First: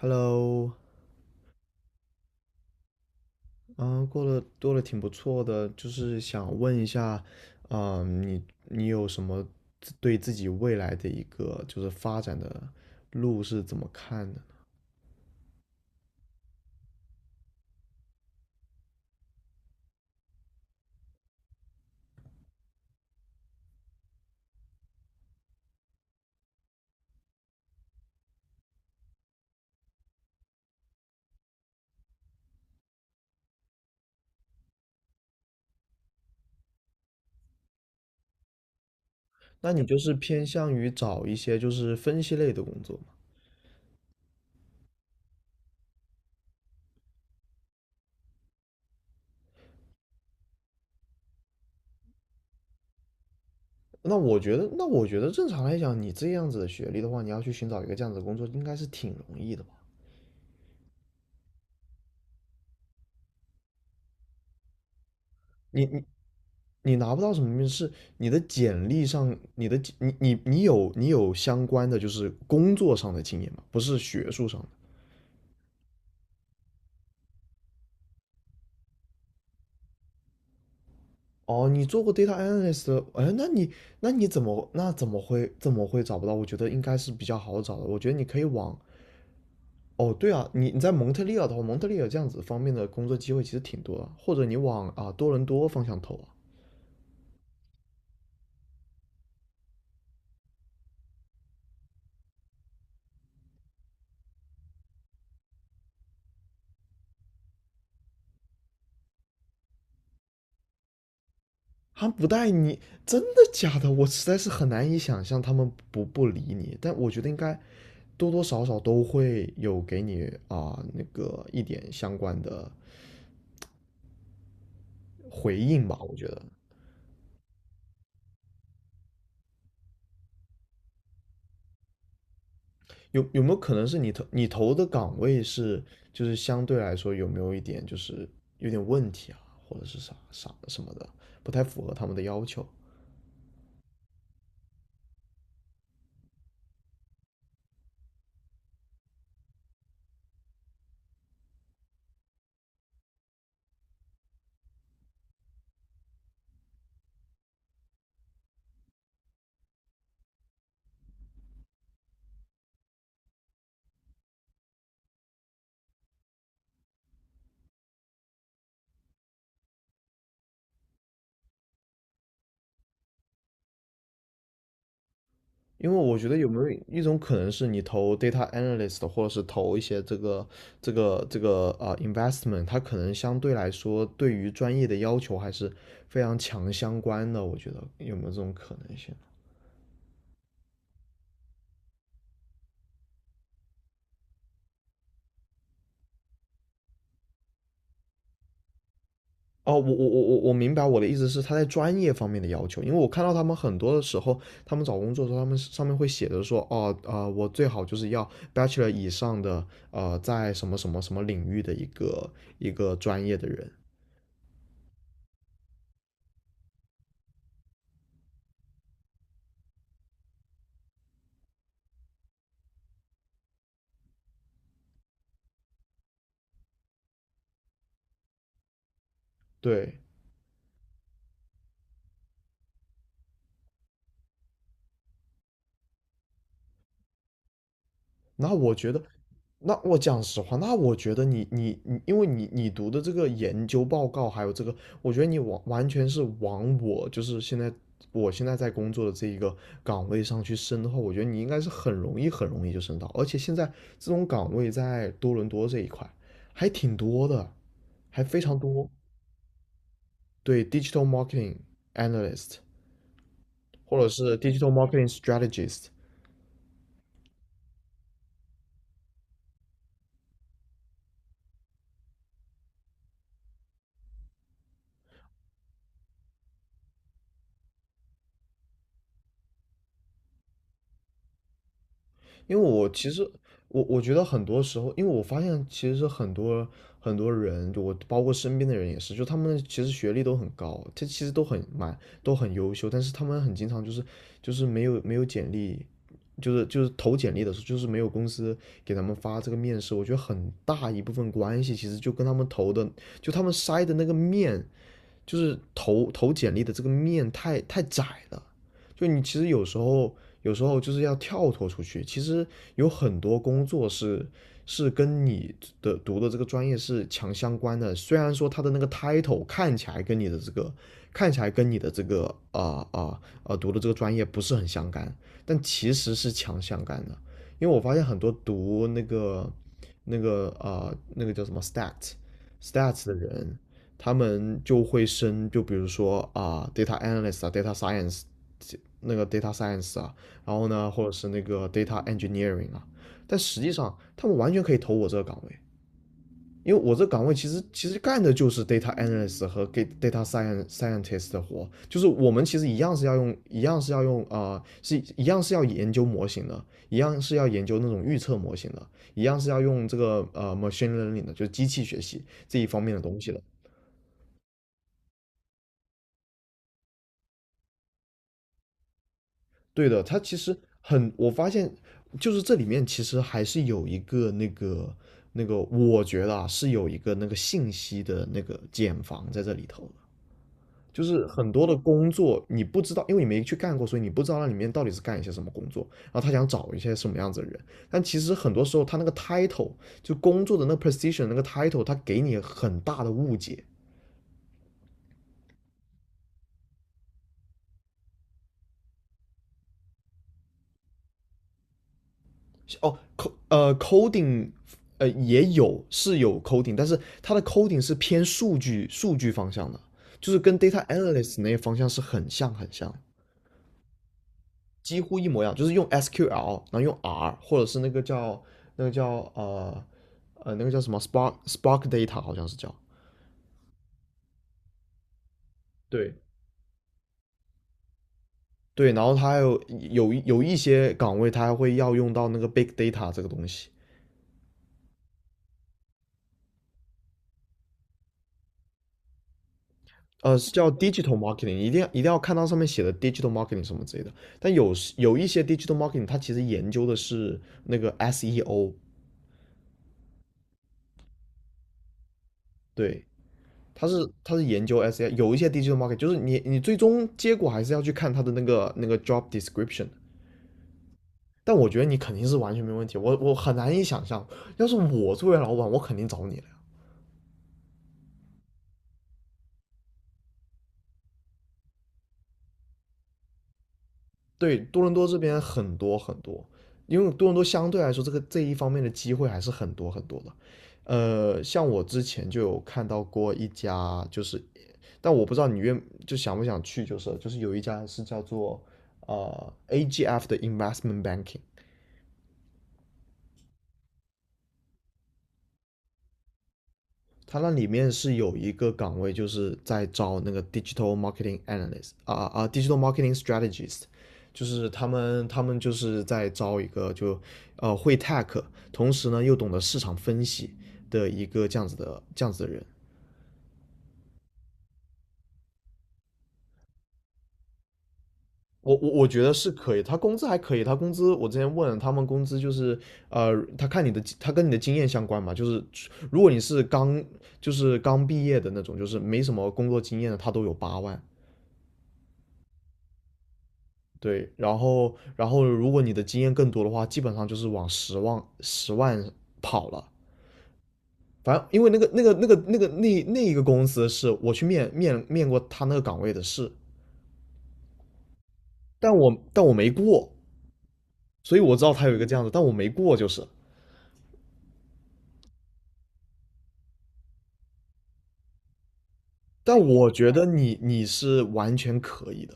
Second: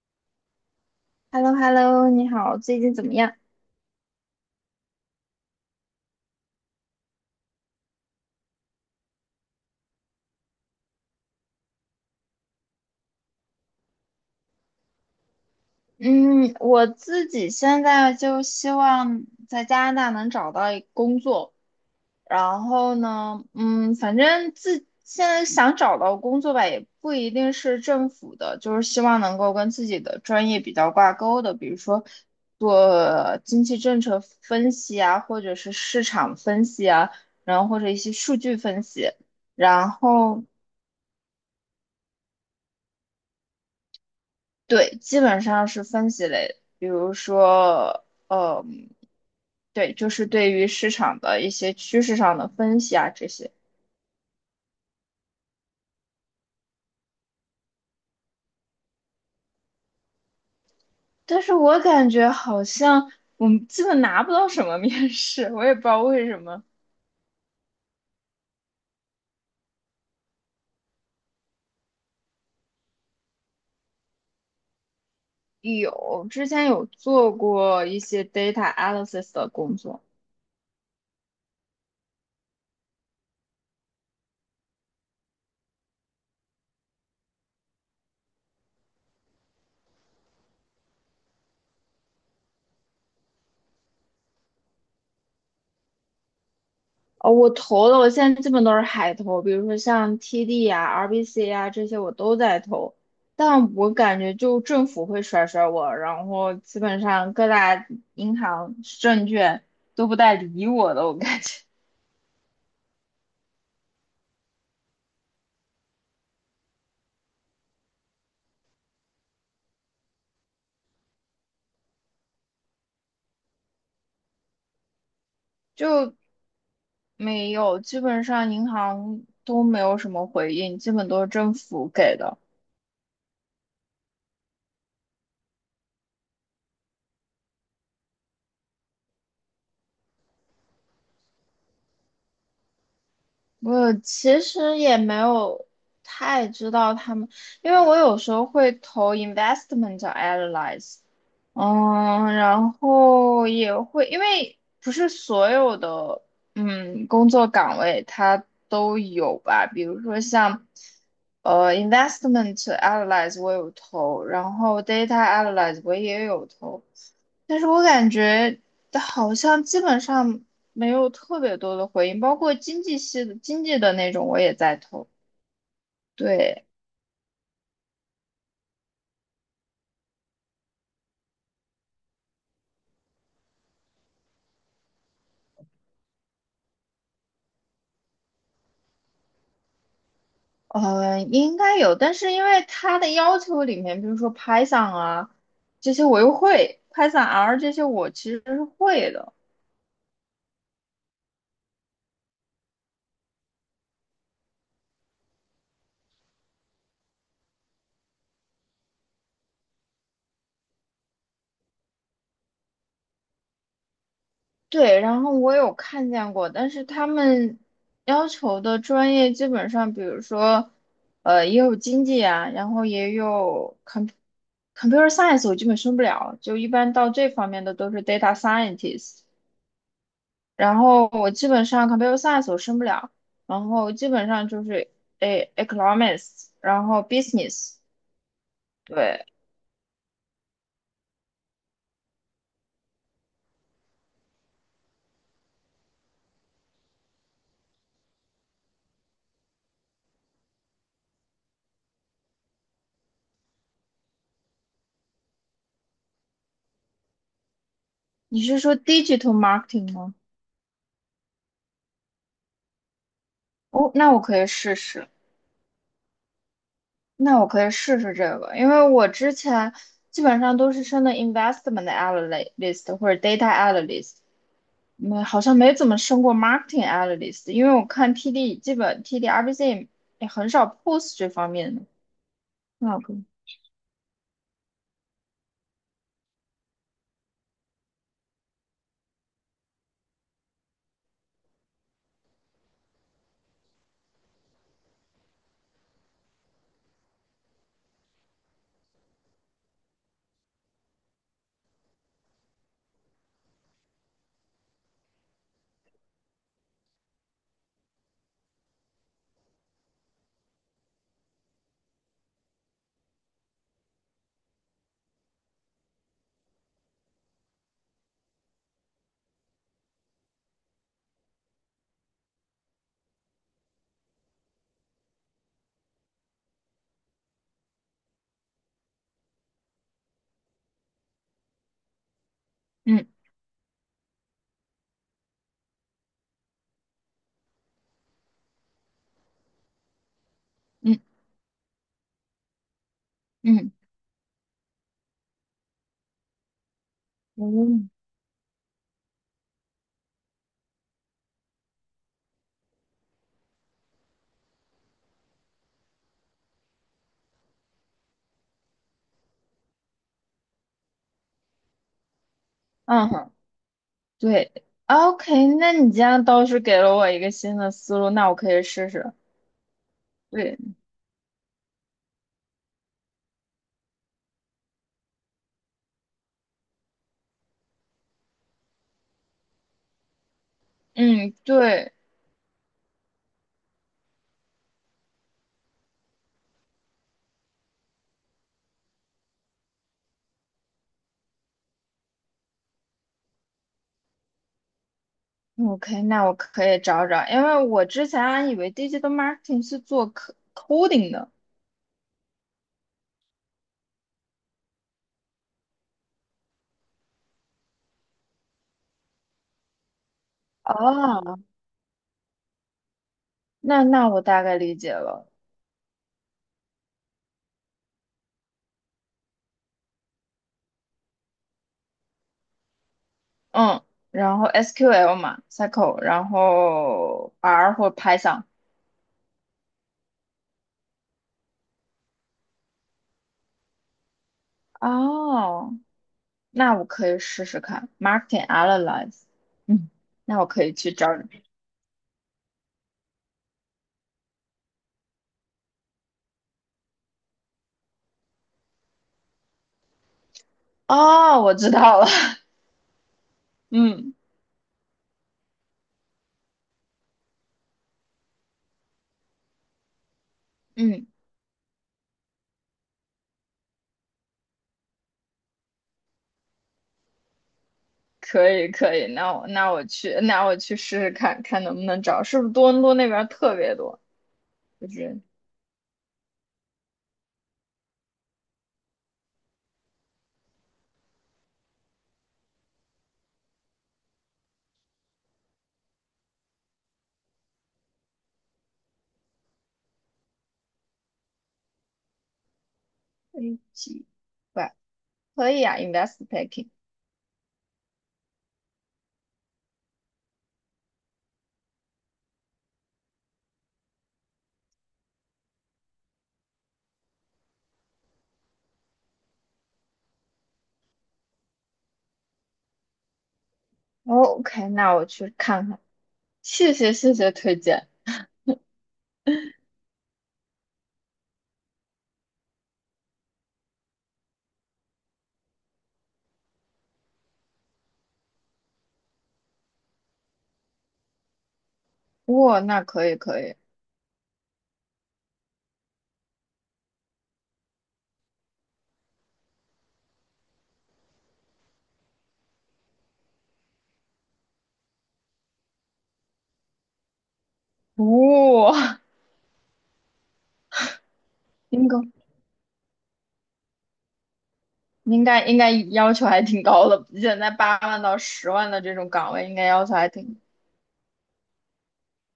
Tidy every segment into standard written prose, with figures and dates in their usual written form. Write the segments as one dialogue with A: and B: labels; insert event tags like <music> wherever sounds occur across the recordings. A: Hello，
B: h e l l o 你好，最近怎么样？
A: 嗯，过得挺不错的，就是想问一下，你有什么对自己未来的一个就是发展的路是怎么看的呢？
B: 嗯，我自己现在就希望在加拿大能找到一工作，然后呢，反正自现在想找到工作吧，也不一定是政府的，就是希望能够跟自己的专业比较挂钩的，比如说做经济政策分析啊，或者是市场分析啊，然后或者一些数据分析，
A: 那你
B: 然
A: 就是偏
B: 后。
A: 向于找一些就是分析类的工作吗？
B: 对，基本上是分析类的比如说，嗯，对，就是对于市场的一些趋势上的分析啊这些。
A: 那我觉得正常来讲，你这样子的学历的话，你要去寻找一个这样子的工作，应该是挺容易的吧？
B: 但是我感觉好像我们基本拿不到什么面试，我也不
A: 你
B: 知道
A: 你
B: 为什么。
A: 你拿不到什么面试，你的简历上，你的你你你有你有相关的就是工作上的经验吗？不是学术上的。
B: 有，之前有做过一些 data analysis 的工作，
A: 哦，你做过 data analyst。哎，那你怎么会找不到？我觉得应该是比较好找的。我觉得你可以往，哦，对啊，你在蒙特利尔的话，蒙特利尔这样子方面的工作机会其实挺多的，或者你往多伦多方向投啊。
B: 哦，我投的，我现在基本都是海投，比如说像 TD 啊、RBC 啊这些我都在投，但我感觉就政府会甩甩我，然后基本上各大银行、证券都不带理我的，我感觉
A: 他们不带你，真的假的？我实在是很难以想象他们不理你，但我觉得应该多多少少都会有给你那个一点相关的回应吧。我
B: 就
A: 觉得
B: 没有，基本上银行都没有什么回应，基本都是政府给的。
A: 有没有可能是你投的岗位是就是相对来说有没有一点就是有点问题啊，或者是啥什么的，不太符合他们的要求？
B: 我其实也没有太知道他们，因为我有时候会投 investment analyze，然后也会，因为不是所有的工作岗位它都有吧，比如说像investment analyze 我有投，然后 data analyze 我也有投，但是我感觉好像基本上没有特别多的回应，包括经济系的经济的那种我也在投。
A: 因为我觉得有没
B: 对，
A: 有一种可能是你投 data analyst，或者是投一些这个 investment，它可能相对来说对于专业的要求还是非常强相关的。我觉得有没有这种可能性？
B: 应该有，但是因为他的要求里面，比如说 Python 啊这些我又会，Python R 这些我其实是会的。
A: 哦，我明白我的意思是他在专业方面的要求，因为我看到他们很多的时候，他们找工作的时候，他们上面会写着说，哦，啊，我最好就是要 bachelor 以上的，在什么什么什么领域的一个专业的人。
B: 对，然后我有看见过，但是他们要求的专业基本上，比如说，也有经济啊，然后也有 computer science，我基本升不了，就一般到这方面的都是 data scientist。
A: 对。
B: 然后我基本上 computer science 我升不了，然后基本上就是economics，然后 business。
A: 那我觉得，
B: 对，
A: 那我讲实话，那我觉得你，因为你读的这个研究报告，还有这个，我觉得你完全是往我就是现在我现在在工作的这一个岗位上去升的话，我觉得你应该是很容易很容易就升到，而且现在这种岗位在多伦多这一块还挺多的，还非
B: 你
A: 常
B: 是说
A: 多。
B: digital marketing 吗？
A: 对，digital marketing analyst
B: 哦，
A: 或者
B: 那我
A: 是
B: 可以
A: digital
B: 试
A: marketing
B: 试。
A: strategist。
B: 那我可以试试这个，因为我之前基本上都是升的 investment analyst 或者 data analyst，好像没怎么升过 marketing analyst，因为我看 TD 基本 TD RBC 也很少 post 这方面的。
A: 因为我
B: 那我
A: 其
B: 可以，
A: 实我我觉得很多时候，因为我发现其实很多很多人，就我包括身边的人也是，就他们其实学历都很高，这其实都很蛮都很优秀，但是他们很经常就是没有简历，就是投简历的时候，就是没有公司给他们发这个面试，我觉得很大一部分关系其实就跟他们投的，就他们筛的那个面就是投简历的这个面太窄了，就你其实有时候就是要跳脱出去，其实有很多工作是是跟你的读的这个专业是强相关的，虽然说他的那个 title 看起来跟你的这个读的这个专业不是很相干，但其实是强相干的，因为我发现很多读那个那个叫什么 stat。stats 的
B: 嗯
A: 人，他们就会升，就比如说d a t a analyst 啊，data science，那个 data science 啊，然后呢，或者
B: 嗯
A: 是那个 data engineering 啊，但实
B: 嗯
A: 际上他们完全可以投我这个岗位，因为我这个岗位其实其
B: 嗯，
A: 实干的就是 data analyst 和 data science scientist 的活，就是我们其实一样是要用，一样是要用是一样是要研究模型的，一样是要研究那种预测模型的，一样是要用这个machine learning 的，就是机器学习这一方面的
B: 嗯
A: 东西
B: 哼
A: 的。
B: 对，OK，那你这样倒是给了我一个新的思路，那我可以试试。
A: 对的，他其实
B: 对，
A: 很，我发现就是这里面其实还是有一个那个，我觉得是有一个那个信息的那个茧房在这里头的就是
B: 嗯
A: 很多的
B: 对。
A: 工作你不知道，因为你没去干过，所以你不知道那里面到底是干一些什么工作，然后他想找一些什么样子的人，但其实很多时候他那个 title 就工作的那个 position 那个 title，他给你很大的误解。
B: OK，那我可以找找，因为我之前还以为 digital marketing 是做 c d i n g 的，
A: 哦，coding 也有是有 coding，但是它的 coding 是偏数据方向的，就是跟 data
B: 哦，
A: analyst 那些方向是很像很像，
B: 那我大概理解
A: 几乎一
B: 了。
A: 模一样，就是用 SQL，然后用 R，或者是那个叫那个叫呃那个叫什么 Spark Data 好像是叫，
B: 嗯，然后 SQL 嘛，SQL，
A: 对，
B: 然后 R 或 Python。
A: 对，然后它还有一些岗位它还会要用到那个 big data 这个东西。
B: 哦，那我可以试试看 marketing analyze。嗯，那我
A: 是
B: 可
A: 叫
B: 以去找
A: digital
B: 找。
A: marketing，一定要一定要看到上面写的 digital marketing 什么之类的。但有时有一些 digital marketing，它其实研究的是那个 SEO。
B: 哦，我知道了。
A: 对，
B: <laughs>
A: 它是
B: 嗯
A: 它是研究 SEO。有一些 digital marketing 就是你你最终结果还是要去看它的那个那个 job description。
B: 嗯，
A: 但我觉得你肯定是完全没问题，我很难以想象，要是我作为老板，我肯定找你了。
B: 可以可以，那我那我去试试看看能不能找，是不是多伦多那边儿特别多？
A: 对，多
B: 就
A: 伦多这
B: 是
A: 边很多很多，因为多伦多相对来说这个这一方面的机会还是很多很多的。像我之前就有看到过一家，就是，但我不知道你愿就想不想去，就是有一家是叫做AGF 的 Investment Banking，
B: 飞机吧，可以啊，invest packing。
A: 它那里面是有一个岗位，就是在招那个 digital marketing analyst d i g i t a l marketing strategist，就是他们就是在招一个就会 tech，同时呢又懂得市场分析的一个这样子的人。
B: OK，那我去看看。谢谢谢谢推荐。
A: 我觉得是可以，他工资还可以，他工资我之前问了，他们工资就是呃，他看你的他跟你的经验相关嘛，就是如果你是刚就是刚毕业的那种，就是没什么工作经验的，他都有8万。
B: 哇、那可以可以。
A: 对，然后如果你的经验更多的话，基本上就是往十万跑了。反正因为那一个公司是我去面过他那个岗位的试，但
B: 哇、
A: 我但我没过，所以我知
B: <laughs>
A: 道他
B: 应
A: 有一
B: 该
A: 个这样子，但我没过就是。
B: 应该要求还挺高的，现在8万到10万的这种岗位应
A: 但
B: 该要
A: 我
B: 求还
A: 觉得
B: 挺。
A: 你你是完全可以的，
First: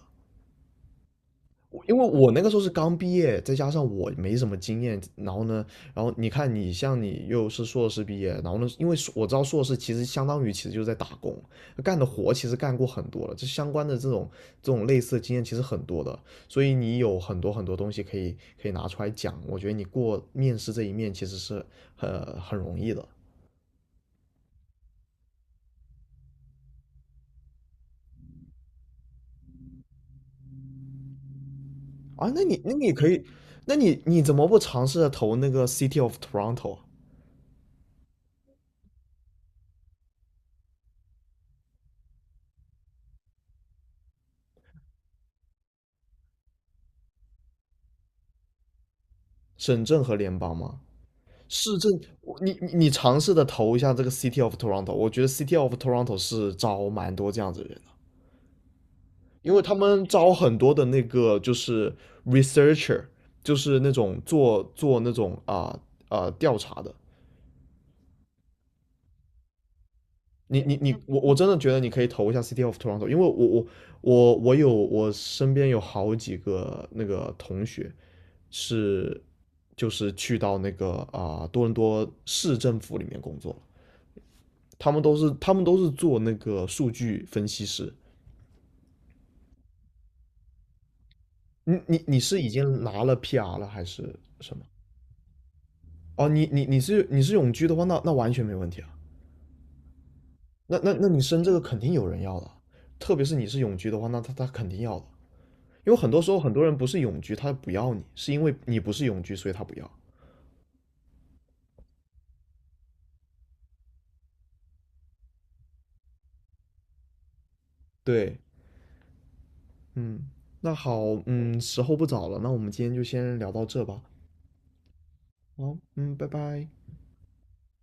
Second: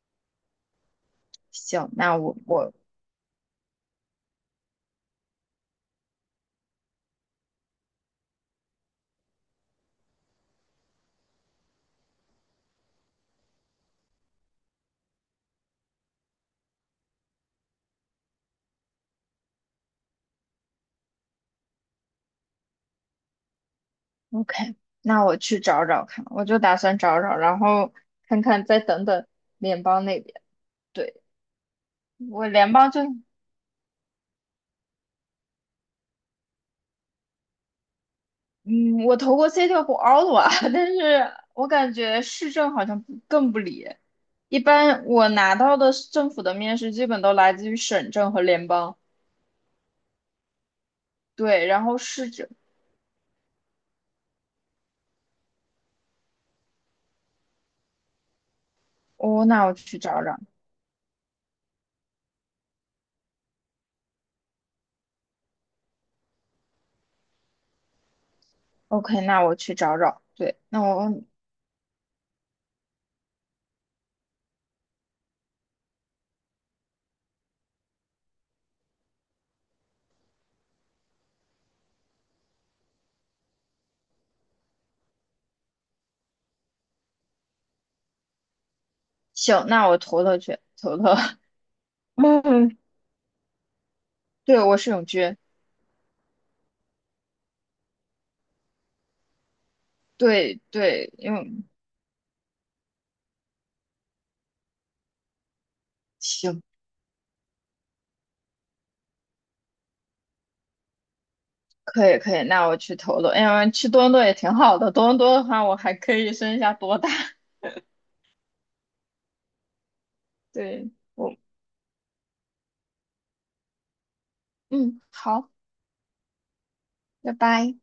A: 我
B: 行，
A: 因为
B: 那
A: 我
B: 我
A: 那个时候是
B: 我
A: 刚毕业，再加上我没什么经验，然后呢，然后你看你像你又是硕士毕业，然后呢，因为我知道硕士其实相当于其实就是在打工，干的活其实干过很多了，这相关的这种类似的经验其实很多的，所以你有很多很多东西可以拿出来讲，我觉得你过面试这一面其实是很容易的。
B: OK，那我去找找看，我就打算找找，然后看看再等等联邦那边。对，
A: 啊，那
B: 我
A: 你那
B: 联邦
A: 你
B: 就
A: 可以。那你怎么不尝试着投那个 City of Toronto？
B: 嗯，我投过 City 和 Ottawa，<laughs> 但是我感觉市政好像不更不理。一般我拿到的政府的面试，基本都来自于省政和联邦。
A: 省政和联邦吗？
B: 对，
A: 市
B: 然后
A: 政。
B: 市
A: 我
B: 政，
A: 你你你尝试的投一下这个 City of Toronto，我觉得 City of Toronto 是招蛮多这样子的人的，
B: 哦，
A: 因为
B: 那我
A: 他
B: 去
A: 们
B: 找
A: 招
B: 找。
A: 很多的那个就是 researcher，就是那种做那种调查的。
B: OK，那我去找找。对，
A: 你你
B: 那
A: 你，
B: 我
A: 我真的觉得你可以投一下 City of Toronto，因为我身边有好几个那个同学是去到那个多伦多市政府里面工作，他们都是做那个数据分析师。
B: 行，那我投投去，投投。
A: 你
B: <laughs>
A: 是已
B: 嗯，
A: 经拿了 PR 了还是什
B: 对，
A: 么？
B: 我是永居。
A: 哦，你是永居的话，那完全没问题啊。
B: 对
A: 那
B: 对，
A: 你
B: 因
A: 升
B: 为
A: 这个肯定有人要的啊，特别是你是永居的话，那他肯定要的啊。因为很多时候很
B: 行，
A: 多人不是永居，他不要你，是因为你不是永居，所以他不要。
B: 可以可以，那我去投投。哎呀，去多伦多也挺好的，多伦多的话，我还可以升一下多大。<laughs>
A: 对，嗯，那
B: 对。
A: 好，
B: 我。
A: 嗯，时候不早了，那我们今天就先聊到这吧。
B: 嗯，好。
A: 好，嗯，拜拜。
B: 拜拜。